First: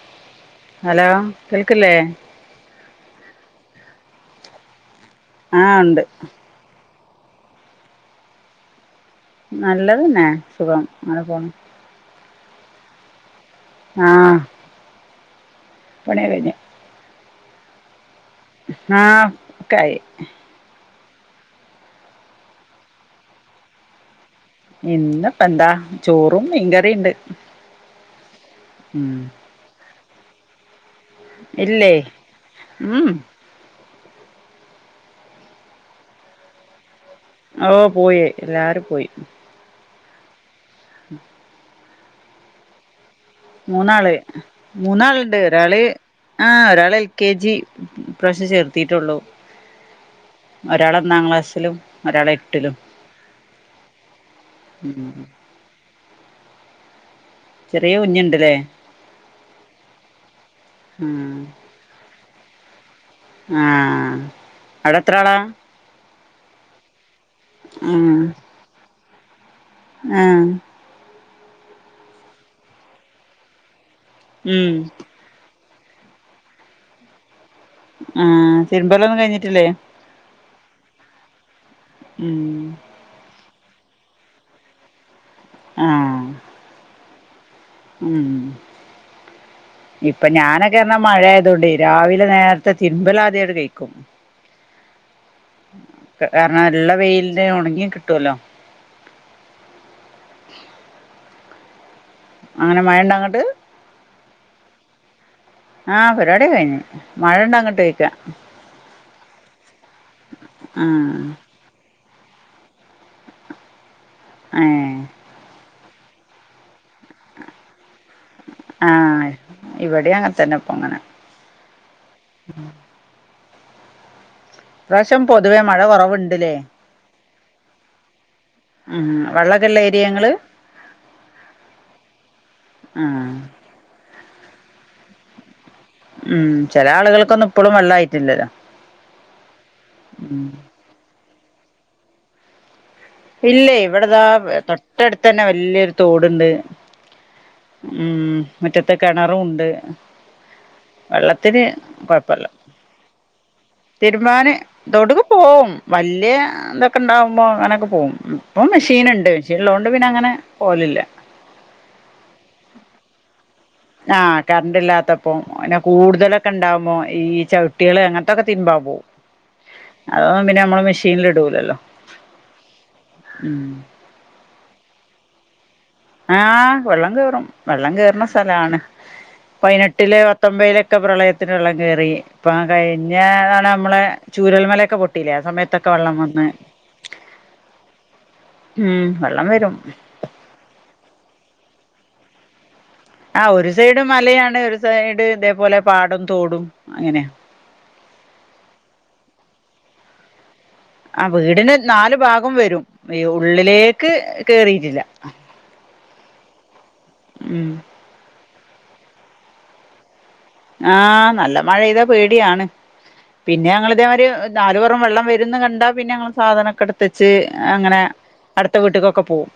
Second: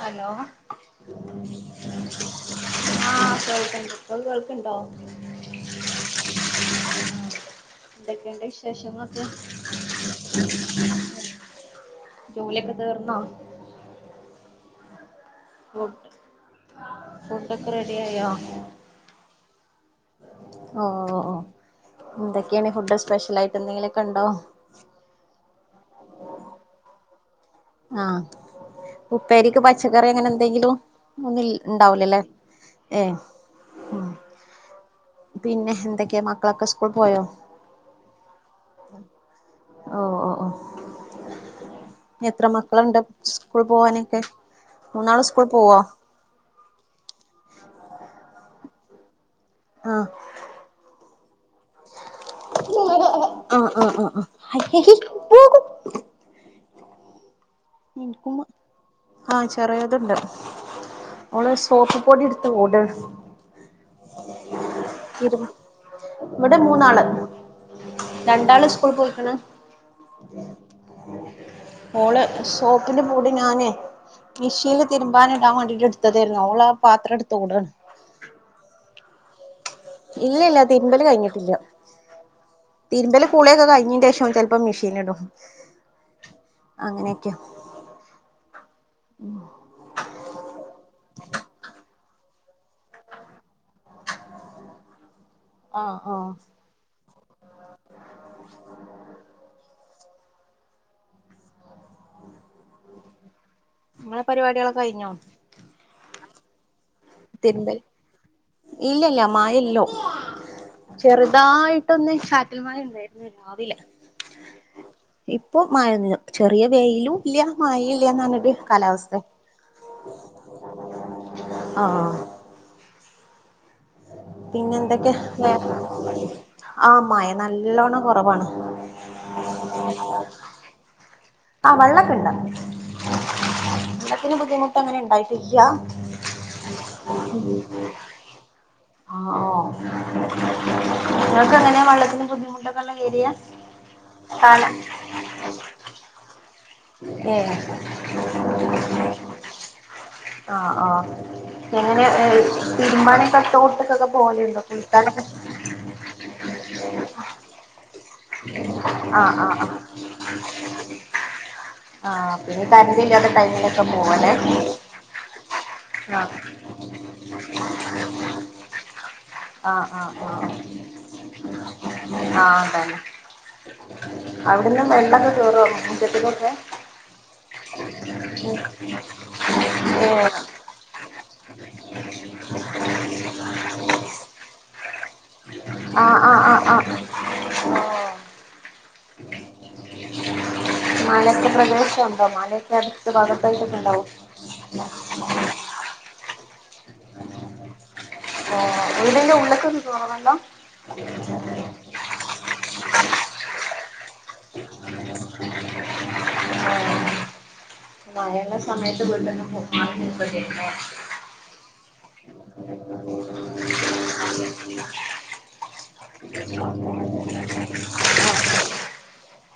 Hello hello കേൾക്കില്ലേ ആഹ് കേൾക്ക്ൺണ്ട് ഇങ്ങക് കേൾക്ക്ൺണ്ടൊ ആഹ് ഇണ്ട് ന്തൊക്കെണ്ട് വിശ് വേഷങ്ങളൊക്കെ നല്ലതെന്നെ സുഖം അന പോണു ജോലിയൊക്ക തീർന്നൊ ആഹ് ഫുഡ് പണി കഴിഞ്ഞ് ഫുഡൊക്ക റെഡിയായോ ആഹ് ഒക്കായി ഓഹ് ഓഹ് ഓഹ് എന്തെക്ക്യാണ് ഫുഡ് സ്പെഷ്യലായിട്ട് എന്തെങ്കിലൊക്കണ്ടൊ ഇന്ന് പ്പെന്താ ചോറും മീൻകറീണ്ട് ആഹ് ഉപ്പേരിക്ക് പച്ചക്കറി അങ്ങനെ എന്തേങ്കിലും മുന്നിൽ ഇല്ലേ ഇണ്ടാവൂല ലെ ഉം ഏഹ് ഉം പിന്നെ എന്തൊക്കെ മക്കളൊക്ക സ്കൂൾ പോയോ ഓഹ് പോയി എല്ലാരു പോയി ഓഹ് ഓഹ് ഓഹ് എത്ര മക്കള്ണ്ടപ് മൂന്നാള് മൂന്നാള്ണ്ട് സ്കൂൾ പോവോ ഒരാള് ആഹ് ഒരാളെൽ കേജി ഇപ്രാവശ്യം ചേർത്തിട്ടൊള്ളു ആഹ് ഒരാള് ഒന്നാം ക്ലാസ്സിലും ഒരാളെട്ടിലും ആഹ് ആഹ് ആഹ് ഉം ആഹ് ചെറിയ ഇൻക്കുമ്മ കുഞ്ഞുണ്ടല്ലേ ആഹ് ചെറേത്ണ്ട് ആഹ് ഓളസ് തോപ്പ് പൊടി ഇട്ത്ത് ഓടാണ് ആഹ് അവടെത്ര ആളാ ഇവടെ മൂന്നാള് ആഹ് രണ്ടാള് സ്കൂൾ പൊയ്ക്ക്ണ് ആഹ് ഓളെ സോപ്പിൻ്റെ മൂടി ഞാനെ ഉം മിഷീൻല് തിരുമ്പാന് ഇടാൻ വേണ്ടീറ്റ് ഇട്ത്തതെര്ന്നു ഓളാ പാത്രട്ത്തോടാണ് ആഹ് തിരുമ്പലൊന്നു കയ്ഞ്ഞിട്ടില്ലെ ഇല്ലല്ല തിര്മ്പല് കയ്ഞ്ഞിട്ടില്ല ഉം തിരുമ്പല് കുളിയൊക കഴ്ഞ്ഞീന്റേഷം ചെല്പ്പം മിഷീൻ ലിടും. ആഹ് അങ്ങനെക്ക്യ ആഹ് ഇപ്പ ഞാനൊക്കർഞ്ഞ മഴയാതോണ്ടെയ് രാവിലെ നേര്ത്തെ തിരുമ്പലാദ്യണ്ട് കഴ്ക്കും. ആഹ് ആഹ് കാര്ണം ഇള്ള വെയ്ൽന് ഒണങ്ങി കിട്ടോലൊ അങ്ങന മഴണ്ടൊ അങ്ങ്ട്ട് നിങ്ങളെ പരിപാടികളൊക്കെ കഴിഞ്ഞോ ആഹ് പരിപടിയൊക കഴ്ഞ്ഞ് മഴണ്ടൊ തിരുമ്പൽ അങ്ങ്ട്ടൊയ്ക്ക ഇല്ലല്ല മഴല്ലൊ ആഹ് ചെറ്തായി ട്ടൊന്ന് ചാറ്റൽമഴ ഇണ്ടായിർന്നു രാവിലെ അയേ ഏഹ് ഇപ്പൊ മഴന്നില്ല ചെറിയ വെയിലും ഇല്ല മഴില്ല ഇന്നങ്ങ്ട്ട് കാലാവസ്ഥെ ഇവടിം അങ്ങൻ തന്നെ ഇപൊ ഇങ്ങനെ ആഹ് [inaudible] പിന്നെ എന്തൊക്കെണ് ഇപ്രാവശ്യം പൊതുവേ മഴ കുറവുണ്ട്ല്ലേ ആഹ് മയ നല്ലോണ്ണം കൊറവാണ്. ഉം വള്ളകള്ള ഏരിയങ്ങള് ആഹ് വെള്ളക്കെണ്ട ആഹ് വെള്ളത്തിന് ബുദ്ധിമുട്ട് അങ്ങനെ ഉണ്ടായിട്ടില്ല. ഉം ചെല ആളുകൾക്കൊന്നും ഇപ്പളും വെള്ളായിട്ടില്ലല്ലോ ഉം നിങ്ങൾക്കെങ്ങനെ വെള്ളത്തിന് ബുദ്ധിമുട്ടൊ നല്ല എരിയാ ഇല്ലയ് ഇവിടതാ തൊട്ടടുത്തെന്നെ വല്യൊരു തോടുണ്ട്. ഏഹ് ഉം മുറ്റത്ത് കെണറുണ്ട്. ആഹ് ആഹ് എങ്ങനെ തിരുമ്പനൊക്കെ തോട്ടിലൊക്കെ പോ [unintelligible] തോട്ടുക്ക് പോവും വല്യ ഇതൊക്കെ ഇണ്ടാവുമ്പോ അങ്ങനൊക്കെ പോവും ഇപ്പൊ മെഷീൻ ഇണ്ട് ആഹ് മെഷീൻ ആഹ് ഉള്ളൊണ്ട് പിന്നെ അങ്ങനെ പോവലില്ല. ആഹ് പിന്നെ കറന്റ് ഇല്ലാത്ത ടൈമും ആഹ് കറണ്ട് ഇല്ലാത്തപ്പോ ആഹ് കൂടുതലൊക്കെ ഇണ്ടാവുമോ ഈ ചവിട്ടികൾ അങ്ങനത്തൊക്കെ തിരുമ്പാൻ പോവും. ആഹ് ആഹ് അതൊന്നും പിന്നെ നമ്മള് മെഷീനിൽ ഇടൂലല്ലോ ആഹ് ആഹ് തന്നെ ഉം അവിടെന്ന് വെള്ളൊക്കെ കേറോ മുറ്റത്ത്ക്കൊക്കെ ആഹ് വെള്ളം കേറും വെള്ളം കേറുന്ന സ്ഥലാണ് പൈനെട്ടില് ഏഹ് പത്തൊമ്പയിലൊക്കെ പ്രളയത്തിന് വെള്ളം കേറി ഇപ്പ കഴിഞ്ഞ കാലം നമ്മളെ ചൂരൽമലയൊക്കെ പൊ ട്ടിലെ ആഹ് സമയത്തൊക്കെ വള്ളം ആഹ് ആഹ് വന്ന് ആഹ് ആഹ് ഉം വള്ളം വരും. മല [unintelligible] മല ആഹ് ഒരു സൈഡ് മലയാണ് ഒരു സൈഡ് ഇതേപോലെ പാടം തോടും അങ്ങനെയ ഓ വിട് ന്റെ ഉള്ള്ക്ക് എതോ വെള്ളം ആഹ് വീടിന് നാല് ഭാഗം വരും. ഈ ഉള്ളിലേക്ക് കേറിയിട്ടില്ല ഉം മഴള്ള സമയത്ത് വീട്ടിന്ന് പൊറത്തറ [inaudible] ആഹ് നല്ല മഴെയ്ത പേടിയാണ്. പിന്നെ ഞങ്ങൾ ഇതേമാതിരി നാല്പൊറം വെള്ളം വരന്ന് കണ്ടാ പിന്നെ ഞങ്ങള് സാധനൊക്കെ എടുത്തച്ച് അങ്ങനെ അടുത്ത വീട്ട്ക്കൊക്കെ പോവും.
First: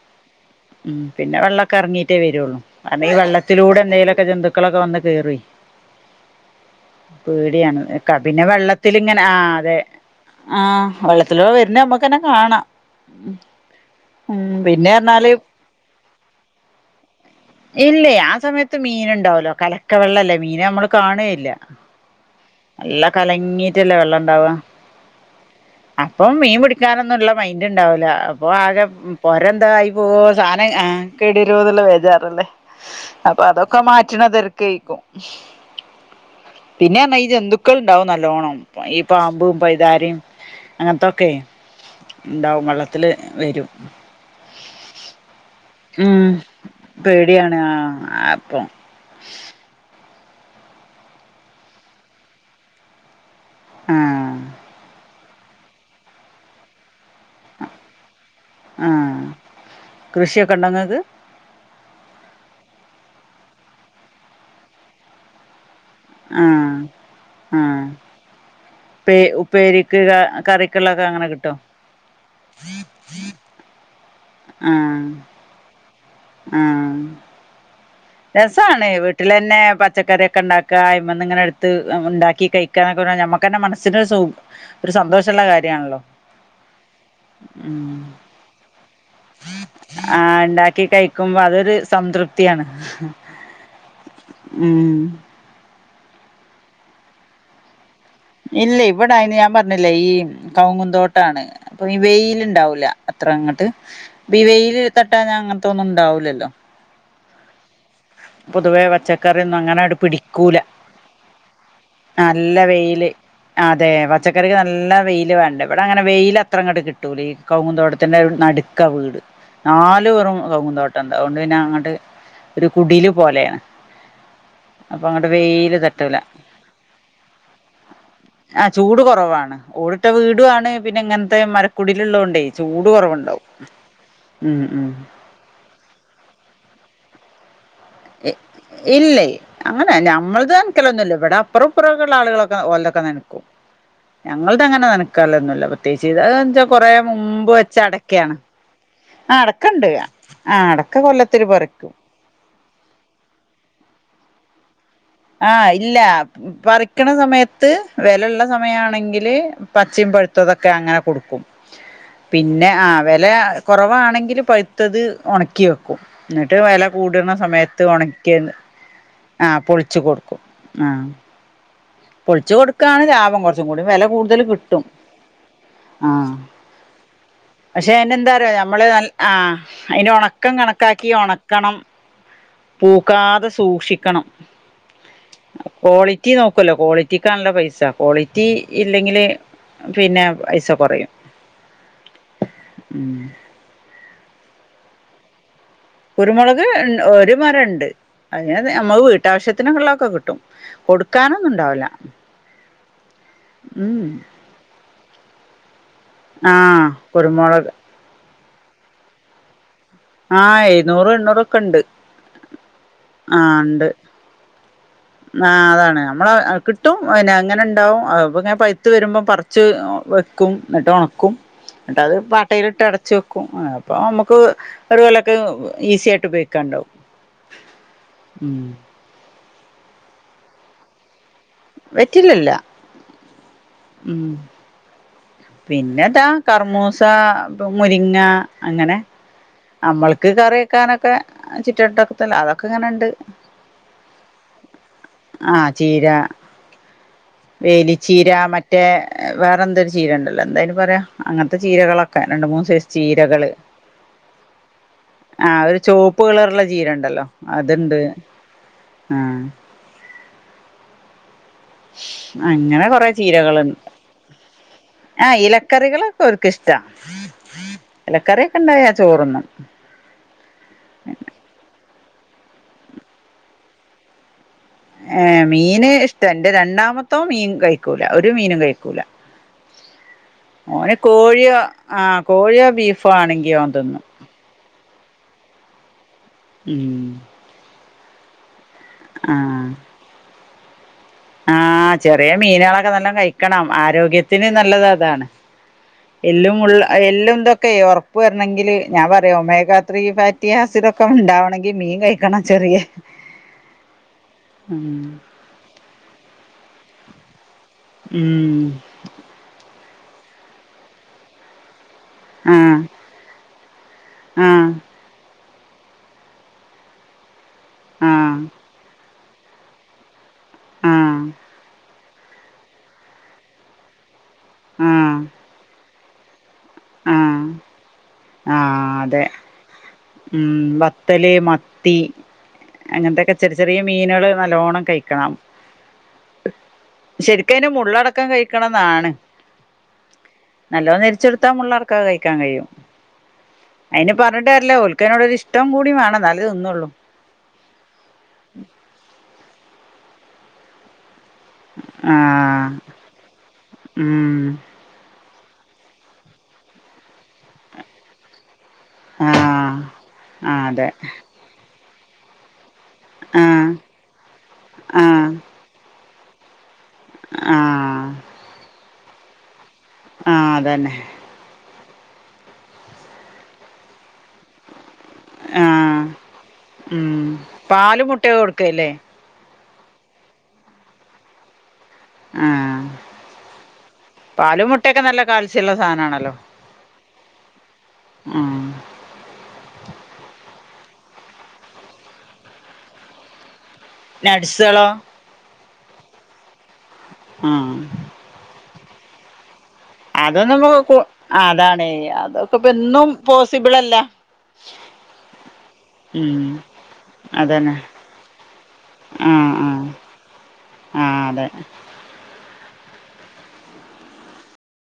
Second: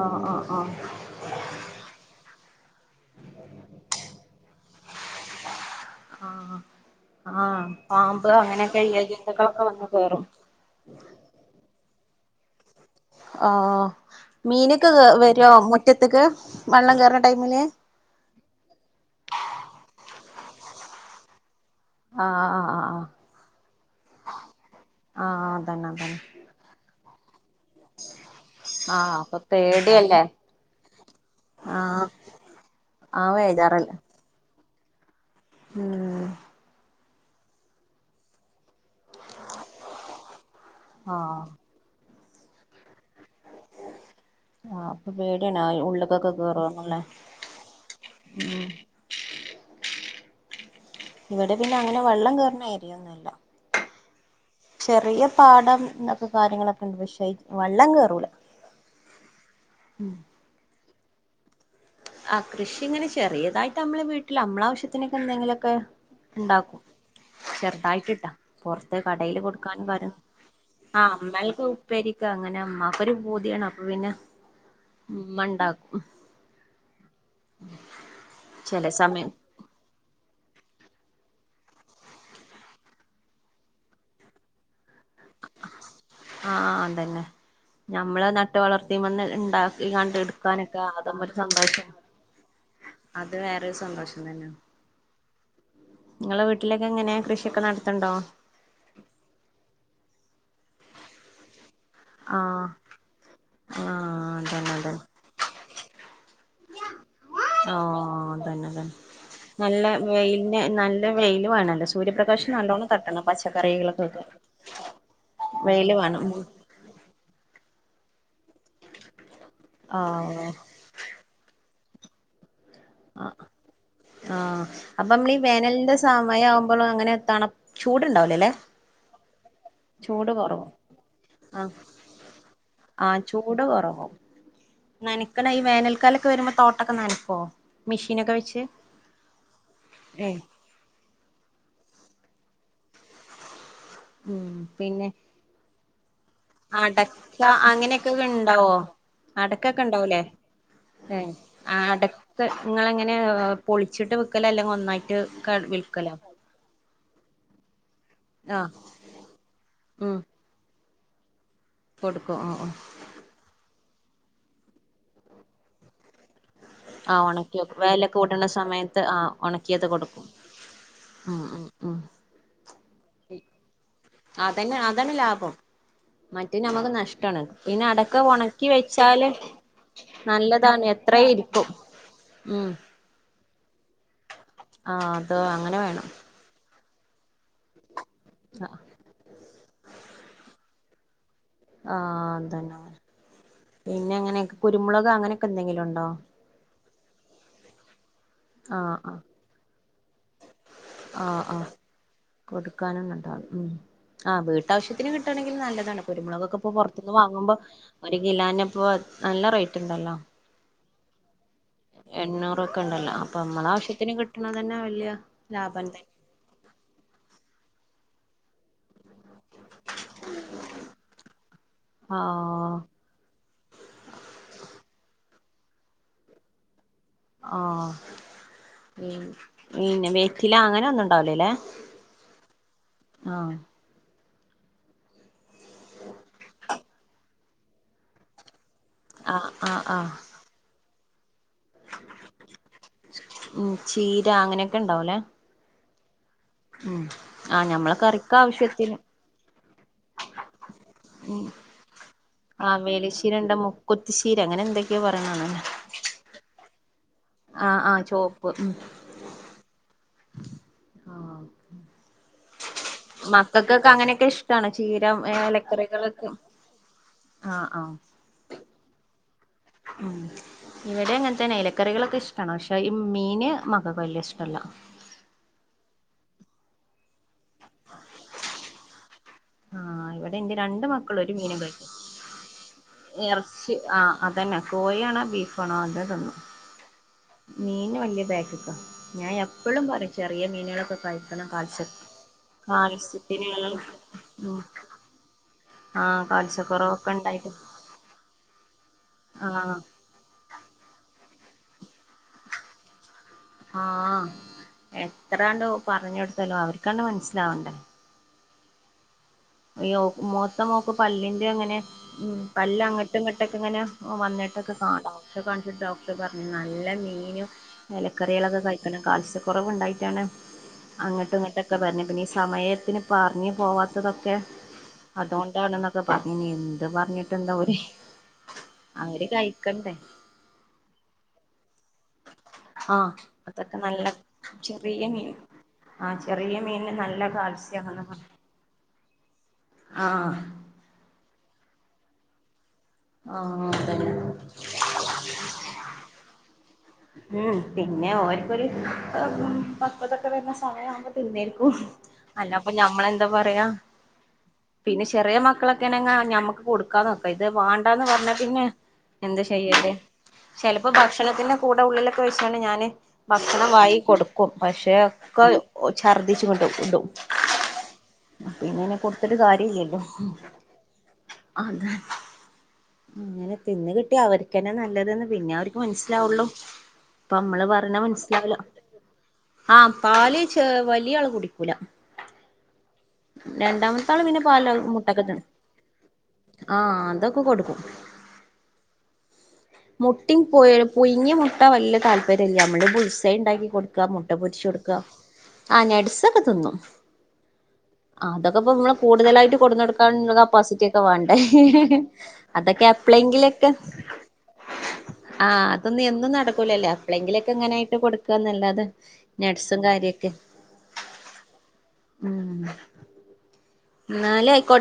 ആഹ് ആഹ് ആഹ് ഉം പിന്നെ വെള്ളൊക്കെ എറങ്ങിയിട്ടേ വരുള്ളു കാരണം ഈ വെള്ളത്തിലൂടെ എന്തേങ്കലൊക്കെ ജന്തുക്കളൊക്കെ വന്ന് കേറൊയ്. ആഹ് ആഹ് ആഹ് പേടിയാണ് ക പാമ്പ് പിന്നെ അങ്ങനെയൊക്കെ വെള്ളത്തിലിങ്ങന ആഹ് ഇഴജന്തുക്കളൊക്കെ അതെ വന്ന് കേറും ആഹ് വെള്ളത്തിലോ വര്ണ്ണ നമ്മക്കന്നെ കാണാം ആഹ് ഉം മീനൊക്കെ പിന്നെ വ പറഞ്ഞാല് വര്വോ മുറ്റത്ത്ക്ക് വെള്ളം കയറുന്ന ടൈമില് ഇല്ലേ ആഹ് സമയത് ത്ത് മീന്ണ്ടാവ്ലോ കലക്ക വെള്ളല്ലേ മീന നമ്മള് കാണുകേയില്ല ആഹ് ആഹ് ആഹ് ആഹ് നല്ല കലങ്ങിട്ടല്ലേ വെള്ളണ്ടാവ ആഹ് അതന്നെ ആഹ് അതന്നെ ഇപ്പം മീൻ പിടിക്കാനൊന്നുള്ള മൈന്റ് ഉണ്ടാവൂല അപ്പൊ ആകെ ആഹ് അപ്പൊ പൊര പേടിയല്ലേ എന്തായിപോവോ സാധനം ആഹ് കേട്വരുവോന്നുള്ള വേജാറല്ലേ ആഹ് വേജ് അതൊക്കെ മാറ്റണ തെരക്കേരിക്കും ഉം പിന്നെന്നാ ഈ ജന്തുക്കൾ ഇണ്ടാവും നല്ലോണ്ണം ഈ പാമ്പും പൈയ്താരേം അങ്ങനത്തൊക്കെ ആഹ് ഉണ്ടാവും വെള്ളത്തില് വരും ആഹ് അപ്പൊ പേടിയാണ് ആഹ് ഉം ഉള്ള്ക്കൊക്കെ കേറുവോന്നുള്ളെ പേടിയാണ് ആ അപ്പം ഇവിടെ പിന്നെ അങ്ങനെ വെള്ളം കേർണ ഏരിയ ഒന്നുവല്ല ആഹ് ചെറിയ പാടം ന്നൊക്കെ കാര്യങ്ങളൊക്കെ ഉണ്ട് പക്ഷെ വെള്ളം കേറൂല്ല. ആഹ്, കൃഷിക്കെ ഉണ്ടോ ങ്ങക്ക്? ആഹ് കൃഷി ഇങ്ങനെ ചെറിയതായിട്ട് നമ്മളെ വീട്ടില് നമ്മള ആവശ്യത്തിന്ക്കെ എന്തെങ്കിലൊക്കെ ആഹ് ആഹ് ചെറുതായിട്ട്ട്ടാ, പോർത്ത് കടയില് കൊടുക്കാൻ കിഴാ കറിക്ക്ള്ള ആഹ് അമ്മെൽക്ക് ഉപ്പേരിക്ക അങ്ങന മ്മാക്കൊരു പൂതിയാണ് അപ്പൊ പിന്നെ ആഹ് ഉമ്മണ്ടാക്കും. ആഹ്, രസാണ് ചില സമയം വീട്ടിലന്നെ പ ച്ചക്കറിയൊക്കെ ണ്ടാക്കാ അയ്മെന്നിങ്ങനെട്ത്ത് എഹ് ഉണ്ടാക്കി കഴിക്കാക്കെ പറഞ്ഞാ ഞമ്മക്ക്ന്നെ മനസ്സിനൊര് സുഗ് ഒരു സന്തോഷൊള്ള കാര്യാണല്ലോ. ആഹ് ആ അതന്നെ. ഉം ഞമ്മള് നട്ട് വളർത്തിമ്മേന്ന് ഇണ്ടാക്കി കണ്ട് ആഹ് എടുക്കാനൊക്കെ അതാമ്പ ഒരു സന്തോഷം. ട്ടിയാണ്. അത് വേറൊരു സന്തോഷം തന്നെ. ങ്ങളെ വീട്ടിലൊക്കെ എങ്ങനേ കൃഷിയൊക്കെ നടത്ത്ണ്ടോ? ഇല്ല ഇവിടയ്ന് ഞാൻ പറഞ്ഞില്ലേ ഈ കൗങ്ങുന്തോട്ടാണ്. അപ്പൊ ഈ ആഹ് വെയില്ണ്ടാവൂല അത്ര അങ്ങട്ട്. ആഹ് അതന്നെ വിവെയ്ല് തട്ടാൻഞാ അങ്ങൻത്തത് ഒന്നും ഉണ്ടാവൂലല്ലോ. ആഹ്. ആഹ് തന്നെലേ, പൊതുവേ പച്ചക്കറിയൊന്നും നല്ല അങ്ങനെട് പിടിക്കൂല വെയിലിനേ നല്ല വെയില് വേണോല്ലോ സൂര്യപ്രകാശം നല്ല നല്ലോണം വെയില് തട്ടണം. അതെ, പച്ചക്കറികൾക്കൊക്കെ പച്ചക്കറിക്ക് നല്ല വെയില് വേണ്ടേ ഇവടെ അങ്ങനെ വെയില് അത്ര അങ്ങട് കിട്ട് ട്ടുലേ കൗങ്ങുന്തോട്ടത്തിന്റെ നടുക്ക വീട് നാല് പെറം ആഹ് കൗങ്ങുന്തോ ട്ടണ്ട് അവൊണ്ട് പിന്നെ അങ്ങട്ട് ഒരു കുടീല് ആഹ് പോലെയാ ആഹ്, അപ്പൊ മ്മളീ ഈ വേനൽന്റെ തട്ടൂല സമയം ആവുമ്പള് അങ്ങനെ തണ് ചൂടുണ്ടാവില്ലല്ലേ. ആഹ് ചൂട് കൊറവാണ്. ഓടിട്ട വീടു കൊറവും ആണ് പിന്നെ ഇങ്ങൻത്തെ ആഹ് മരക്കുടിലുള്ളോണ്ടേയ് ചൂട് ആഹ് കൊറവുണ്ടാവും. ഉം ഉം. കെണ ഈ വേനൽക്കാലൊക്കെ വരുമ്പോ തോട്ടൊക്കെ നനക്കുവോ? എഹ് ഇല്ലേയ് അങ്ങനെ ഏഹ് ഞമ്മൾത് ക്കലൊന്നുല്ല ഇവടെ അപ്പറോം ഇപ്പറോം ഉള്ള ആളുകള്ക്കേ ഓൽതൊക്കെ നനക്കും. ഉം ഞങ്ങൾത അങ്ങനെ പിന്നെ നനക്കാലൊന്നുല്ല പ്രത്യേകിച്ച് ഇത് അത് കൊറേ അടക്ക മുമ്പ് വെച്ച അങ്ങനെയൊക്കെ അടക്കേണ്. ഉണ്ടാവോ ആഹ് അടക്കൊക്കെ അടക്കണ്ട് ഉണ്ടാവൂലേ ആഹ് അടക്ക കൊല്ലത്തില് പറിക്കും. ങ്ങളെങ്ങനെ പൊളിച്ചിട്ട് വ്ക്കലല്ലേ ഒന്നായി ആഹ് ഇല്ലാ പറിക്ക്ണ സമയ ത്ത് വേലള്ള ആഹ് സമയാണെങ്കില് പച്ചിം ഉം പൊഴുത്തതൊക്കെ അങ്ങനെ കൊടുക്കും. കൊടുക്കും ആ ആ പിന്നെ ആഹ് വേല കൊറവാണെങ്കില് പഴുത്തത് ഒണക്കി വെക്കും, ന്നിട്ട് വേല ആ കൂട്ണ ഉണക്കി വെക്കും. സമയത്ത് വെല ഒണക്കി കൂടണ സമയത്ത് ആ ആഹ് ഉണക്കിയത് പൊൾച്ചു കൊടുക്കും ആഹ്. [inaudible] പൊൾച്ച് കൊടുക്കാണ് ലാഭം കൊർച്ചും കൂടി വേല കൂടുതല് അതന്നെ കിട്ടും. അതാണ് ലാഭം ആഹ് മറ്റേ നമുക്ക് നഷ്ടാണ് പിന്നെ പക്ഷെ അടക്ക എന്നെന്താറോ ഉണക്കി ഞമ്മള് ന വെച്ചാല് ആഹ് അയ്ന്റെ ഒണക്കം നല്ലതാണ് കണക്കാ ക്കി എത്ര ഇരിക്കും ഒണക്കണം. ഉം ക്കാതെ സൂക്ഷിക്കണം, ആ അത് അങ്ങനെ വേണം ക്വാളിറ്റി നോക്കല്ലോ ക്വാളിറ്റിക്കാണല്ലോ പൈസ. ക്വാളിറ്റി ആ ഇല്ലെങ്കില് പിന്നെ പൈസ കൊറയും. ആഹ് അതെന്നേ, പിന്നെ ങ്ങനെയൊക്കെ കുരുമുളക് അങ്ങനെയൊക്കെ എന്തെങ്കിലും ഉണ്ടോ? കുരുമുളക് ഇ ഒരു മരോണ്ട് അതിനെ ആഹ് നമ്മക്ക് ആഹ് വീട്ടാവശ്യത്തിന് ഒള്ളക്കെ കിട്ടും കൊടുക്കാനൊന്നും ഉണ്ടാവില്ല കൊടുക്കാനും ഇണ്ടാവും ഉം ആഹ് വീട്ടാവശ്യത്തിന് കിട്ടാണെങ്കിൽ നല്ലതാണ് കുരുമുളകൊക്കെ ഇപ്പം ആഹ് പൊറത്ത് വാങ്ങുമ്പോ കുരുമുളക് ഒരു കിലന് ഇപ്പോ നല്ല റേറ്റ് ഇണ്ടല്ലോ ആഹ് എഴുന്നൂറ് എണ്ണൂറ് എണ്ണൂറ് ഒക്കെ ഇണ്ടല്ലോ അപ്പം അമ്മള് ഉണ്ട് ആവശ്യത്തിന് കിട്ടണത് തന്നെ വല്യയ ആഹ് ലാഭം അതാണ് തന്നെ നമ്മള് കിട്ടും പിന്നെ എങ്ങനെ ഇണ്ടാവും അപ്പങ്ങനെ പൈത്ത് വരുമ്പം പറി ച്ച് വെക്കും എന്നിട്ട് ഉണക്കും എന്നിട്ട് അത് ആഹ് പാട്ടയിലിട്ട് അട ച്ച് വെക്കും അപ്പം നമ്മുക്ക് ഒര് കൊല്ലോക്കെ ഈസി ആയിട്ട് ഉപയോഗിക്യാ ഇണ്ടാവും ആഹ് പിന്നെ വെറ്റില അങ്ങനെ ഒന്നും ഇണ്ടാവുലല്ലെ വറ്റില ഇല്ല ഉം പിന്നെതാ കർമൂസ, മുരിങ്ങ അങ്ങനെ ആഹ് ആഹ് ആഹ് ക്കാനൊക്കെ ചുറ്റ് വട്ടത്ത് അതൊക്കെ ഇങ്ങനെയുണ്ട് ഉം ചീര അങ്ങനെയൊക്കെ ഉണ്ടാവൂലേ ആഹ് ചീര ഉം ആഹ് ഞമ്മളെ വേലിച്ചീര കറിക്ക് മറ്റേ ആവശ്യത്തിന് വേറെന്തര് ചീരയോണ്ടല്ലോ എന്താ അയിന് പറയാ ഉം അങ്ങനത്തെ ചീരകളൊക്കെ രണ്ട് മൂന്ന് സൈസ് ചീരകള് ചീര അങ്ങനെ എന്തൊക്കെയോ ആ പറയണതാണ് ചോപ്പ് കളറുള്ള ചീരയുണ്ടല്ലോ അതിണ്ട് ആഹ് ആഹ് ആഹ് അങ്ങനെ കൊറെ ചീരകളുണ്ട് മക്കകൊക്കെ അങ്ങനെയൊക്കെ ഇഷ്ടാണ് ചീര ആ ഇലക്കറികളൊക്കെ എലക്കറികളൊക്കെ ആഹ് ആഹ് എല്ല കറിയൊക്കെ ഇണ്ടായ ചോറുണ്ണും ഉം ഇവടെ അങ്ങനതത്തെ എലക്കറികളൊക്കെ ഇഷ്ടാണ് പക്ഷെ ഈ മീന് മകക്ക് വല്യ ഇഷ്ടല്ല ഏയ് മീന് ഇഷ്ട എന്റെ രണ്ടാമത്തോൻ മീൻ കയിക്കൂല ഒരു മീനും കയിക്കൂല ആഹ് ഇവിടെ എന്റെ രണ്ട് ഓന് മക്കളും ഒരു കോഴിയോ മീനും കഴിക്കും ആഹ് കോഴിയോ ബീഫോ ആണെങ്കി ഓൻ ഇറച്ചി തിന്നും ആഹ് അതന്നെ കോഴി ആണോ ബീഫാണോ അത് തിന്നും ഉം മീന് വല്യയ ബാക്കിക്കാ ഞാൻ ആഹ് എപ്പളും പറയും ചെറിയ മീനുകളൊക്കെ കഴി ആഹ് ചെറിയ മീനുകളൊക്കെ നല്ലണം കയിക്കണം ആരോഗ്യത്തിന് ഉം നല്ലത് അതാണ് ആഹ് എല്ലും മുള്ളും കാൽസ്യക്കുറവൊക്കെ എല്ലും ഉണ്ടായിട്ട് ഇതൊക്കയേ ഒറപ്പ് വരണങ്കില് ഞാൻ പറയും ഒ ആഹ് മേഗാ ത്രീ ഫാ [unintelligible] ആസിഡോക്കെ ഒണ്ടാവണേങ്കില് മീൻ കയിക്കണം ചെറിയേ ആഹ് എത്രാണ്ട് പറഞ്ഞ് കൊടുത്താലും അവർകാണ്ട് മനസ്സിലാവണ്ടേ ഉം ഇയ്യോ മൂത്ത മോക്ക് പല്ലിന്റെ അങ്ങനെ ഉം ആഹ് പല്ലങ്ങട് [unintelligible] ഇങ്ങനെ ആഹ് വന്നിട്ടൊക്കെ കാണും പക്ഷെ കണ്ടിട്ട് ഡോക്ടറെ പറഞ്ഞു നല്ല മീനും ആഹ് ഇലക്കറികളൊക്കെ കയിക്കണം കാൽസ്യ കൊറവ് ഇണ്ടായിറ്റാണ് ആഹ് അങ്ങിട്ടും ഇങ്ങിട്ടൊക്കെ പറഞ്ഞ് പിന്നെ സമയത്തിന് പർഞ്ഞ് പോവാത്തതൊക്കെ ആഹ് അതൊണ്ടാണെന്ന് ഒക്കെ പറഞ്ഞനി എന്ത് ആഹ് പറഞ്ഞിട്ടെന്താ ആഹ് അതെ അവര് കയിക്കണ്ടേ ഉം വത്തല്, മത്തി ആഹ് അങ്ങനത്തെക്കെ ചെറ് അതൊക്കെ ചെറിയ നല്ല മീനുകള് നല്ലോണ്ണം ചെറിയ മീൻ കയിക്കണം ആഹ് ചെറിയ മീന് നല്ല കാൽസ്യാണ് [unintelligible] കയിക്കണതാണ് ആഹ് നല്ലോ നെരിച്ചൊടുത്താ മുള്ളടക്കം കയിക്കാൻ കഴിയും ആഹ് അതന്നെ അയിന് പറഞ്ഞിട്ട് കാര്യല്ല ഓൽക്കതിനോടൊരു ഇഷ്ടം [unintelligible] തിന്നൊള്ളൂ ഉം പിന്നെ ഓർക്കൊരു പക്കതൊക്കെ വരുന്ന സമയം ആമ്പം തിന്നേർ ക്കും അല്ല അപ്പൊ ആഹ് ഞമ്മളെന്താ പറയാ ഉം പിന്നെ ചെറിയ മക്കളൊക്കെയാണേങ്ങ് ഞമ്മക്ക് കൊടുക്കാന്ന് വെക്കാം ഇത് വാണ്ടാന്ന് പറഞ്ഞാ പിന്നെ എന്താ ആഹ് ചെയ്യേണ്ടെ ആഹ് അതെ ചെലപ്പോ ഭക്ഷണത്തിന്റെ കൂടെ ഉള്ളിലൊക്കെ വെച്ചാണ് ഞാന് ഭക്ഷണം ആഹ് വായി കൊടുക്കും പക്ഷെ ആഹ് ഒക്കെ ഛർദിച് ഇങ്ങട്ട് ഇടും ആഹ് പിന്നെ കൊട്ത്ത്ട്ട് കാര്യല്ല ല്ലോ ആഹ് അതന്നെ അതെ അങ്ങനെ തിന്ന് കിട്ടിയ അവർക്ക്ന്നെ നല്ലതെന്ന് പിന്നെ അവർക്ക് ആഹ് മനസ്സിലാവുള്ളു ഉം ഇപ്പം നമ്മള് പറഞ്ഞാ പാലും മുട്ടയൊക്കെ മനസ്സിലാവൂല കൊടുക്കല്ലേ ആഹ് പാല് ചെ വലിയ ആള് കുടിക്കൂല ആഹ് രണ്ടാമത്തെ ആള് പിന്നെ പാല് മുട്ടയൊക്കെ നല്ല മുട്ടൊക്കെ തിന്നും കാൽസ്യള്ള സാനണല്ലോ ആഹ് അതൊകെ കൊടുക്കും ആഹ് മുട്ടും പുഴ് പുഴുങ്ങിയ മുട്ട വല്യ താൽല്പര്യല്യ നമ്മള് പുൾസൈ ഉണ്ടാക്കി കൊടു ക്ക മുട്ട നട്സുകളോ പൊരിച്ടുക്ക ആഹ് നട്സൊക്കെ തിന്നു ആഹ് അതൊക്കെപം മ്മൾ കൂടുതായിട്ട് കൊട്ന്നൊട്ക്ക കാനുള്ള അതൊന്നും ഇപ്പൊ കപ്പാസിറ്റി കു ഒക്കെ വേണ്ടേ അതാണേ ഇപ്പ അതൊക്കെ എന്നും എപ്പളെങ്കിലൊക്കെ പോസിബിൾ അല്ല ആഹ് അതൊന്നും എന്നും ഉം നടക്കൂലല്ലേ എപ്പളെങ്കിലൊക്കെ അതന്നെ ഇങ്ങനായിട്ട് കൊടുക്കാന്നല്ലാതെ നട്സും കാര്യക്കെ ആഹ് അതെ ഉം ഇന്നാലെ ആയി കൊ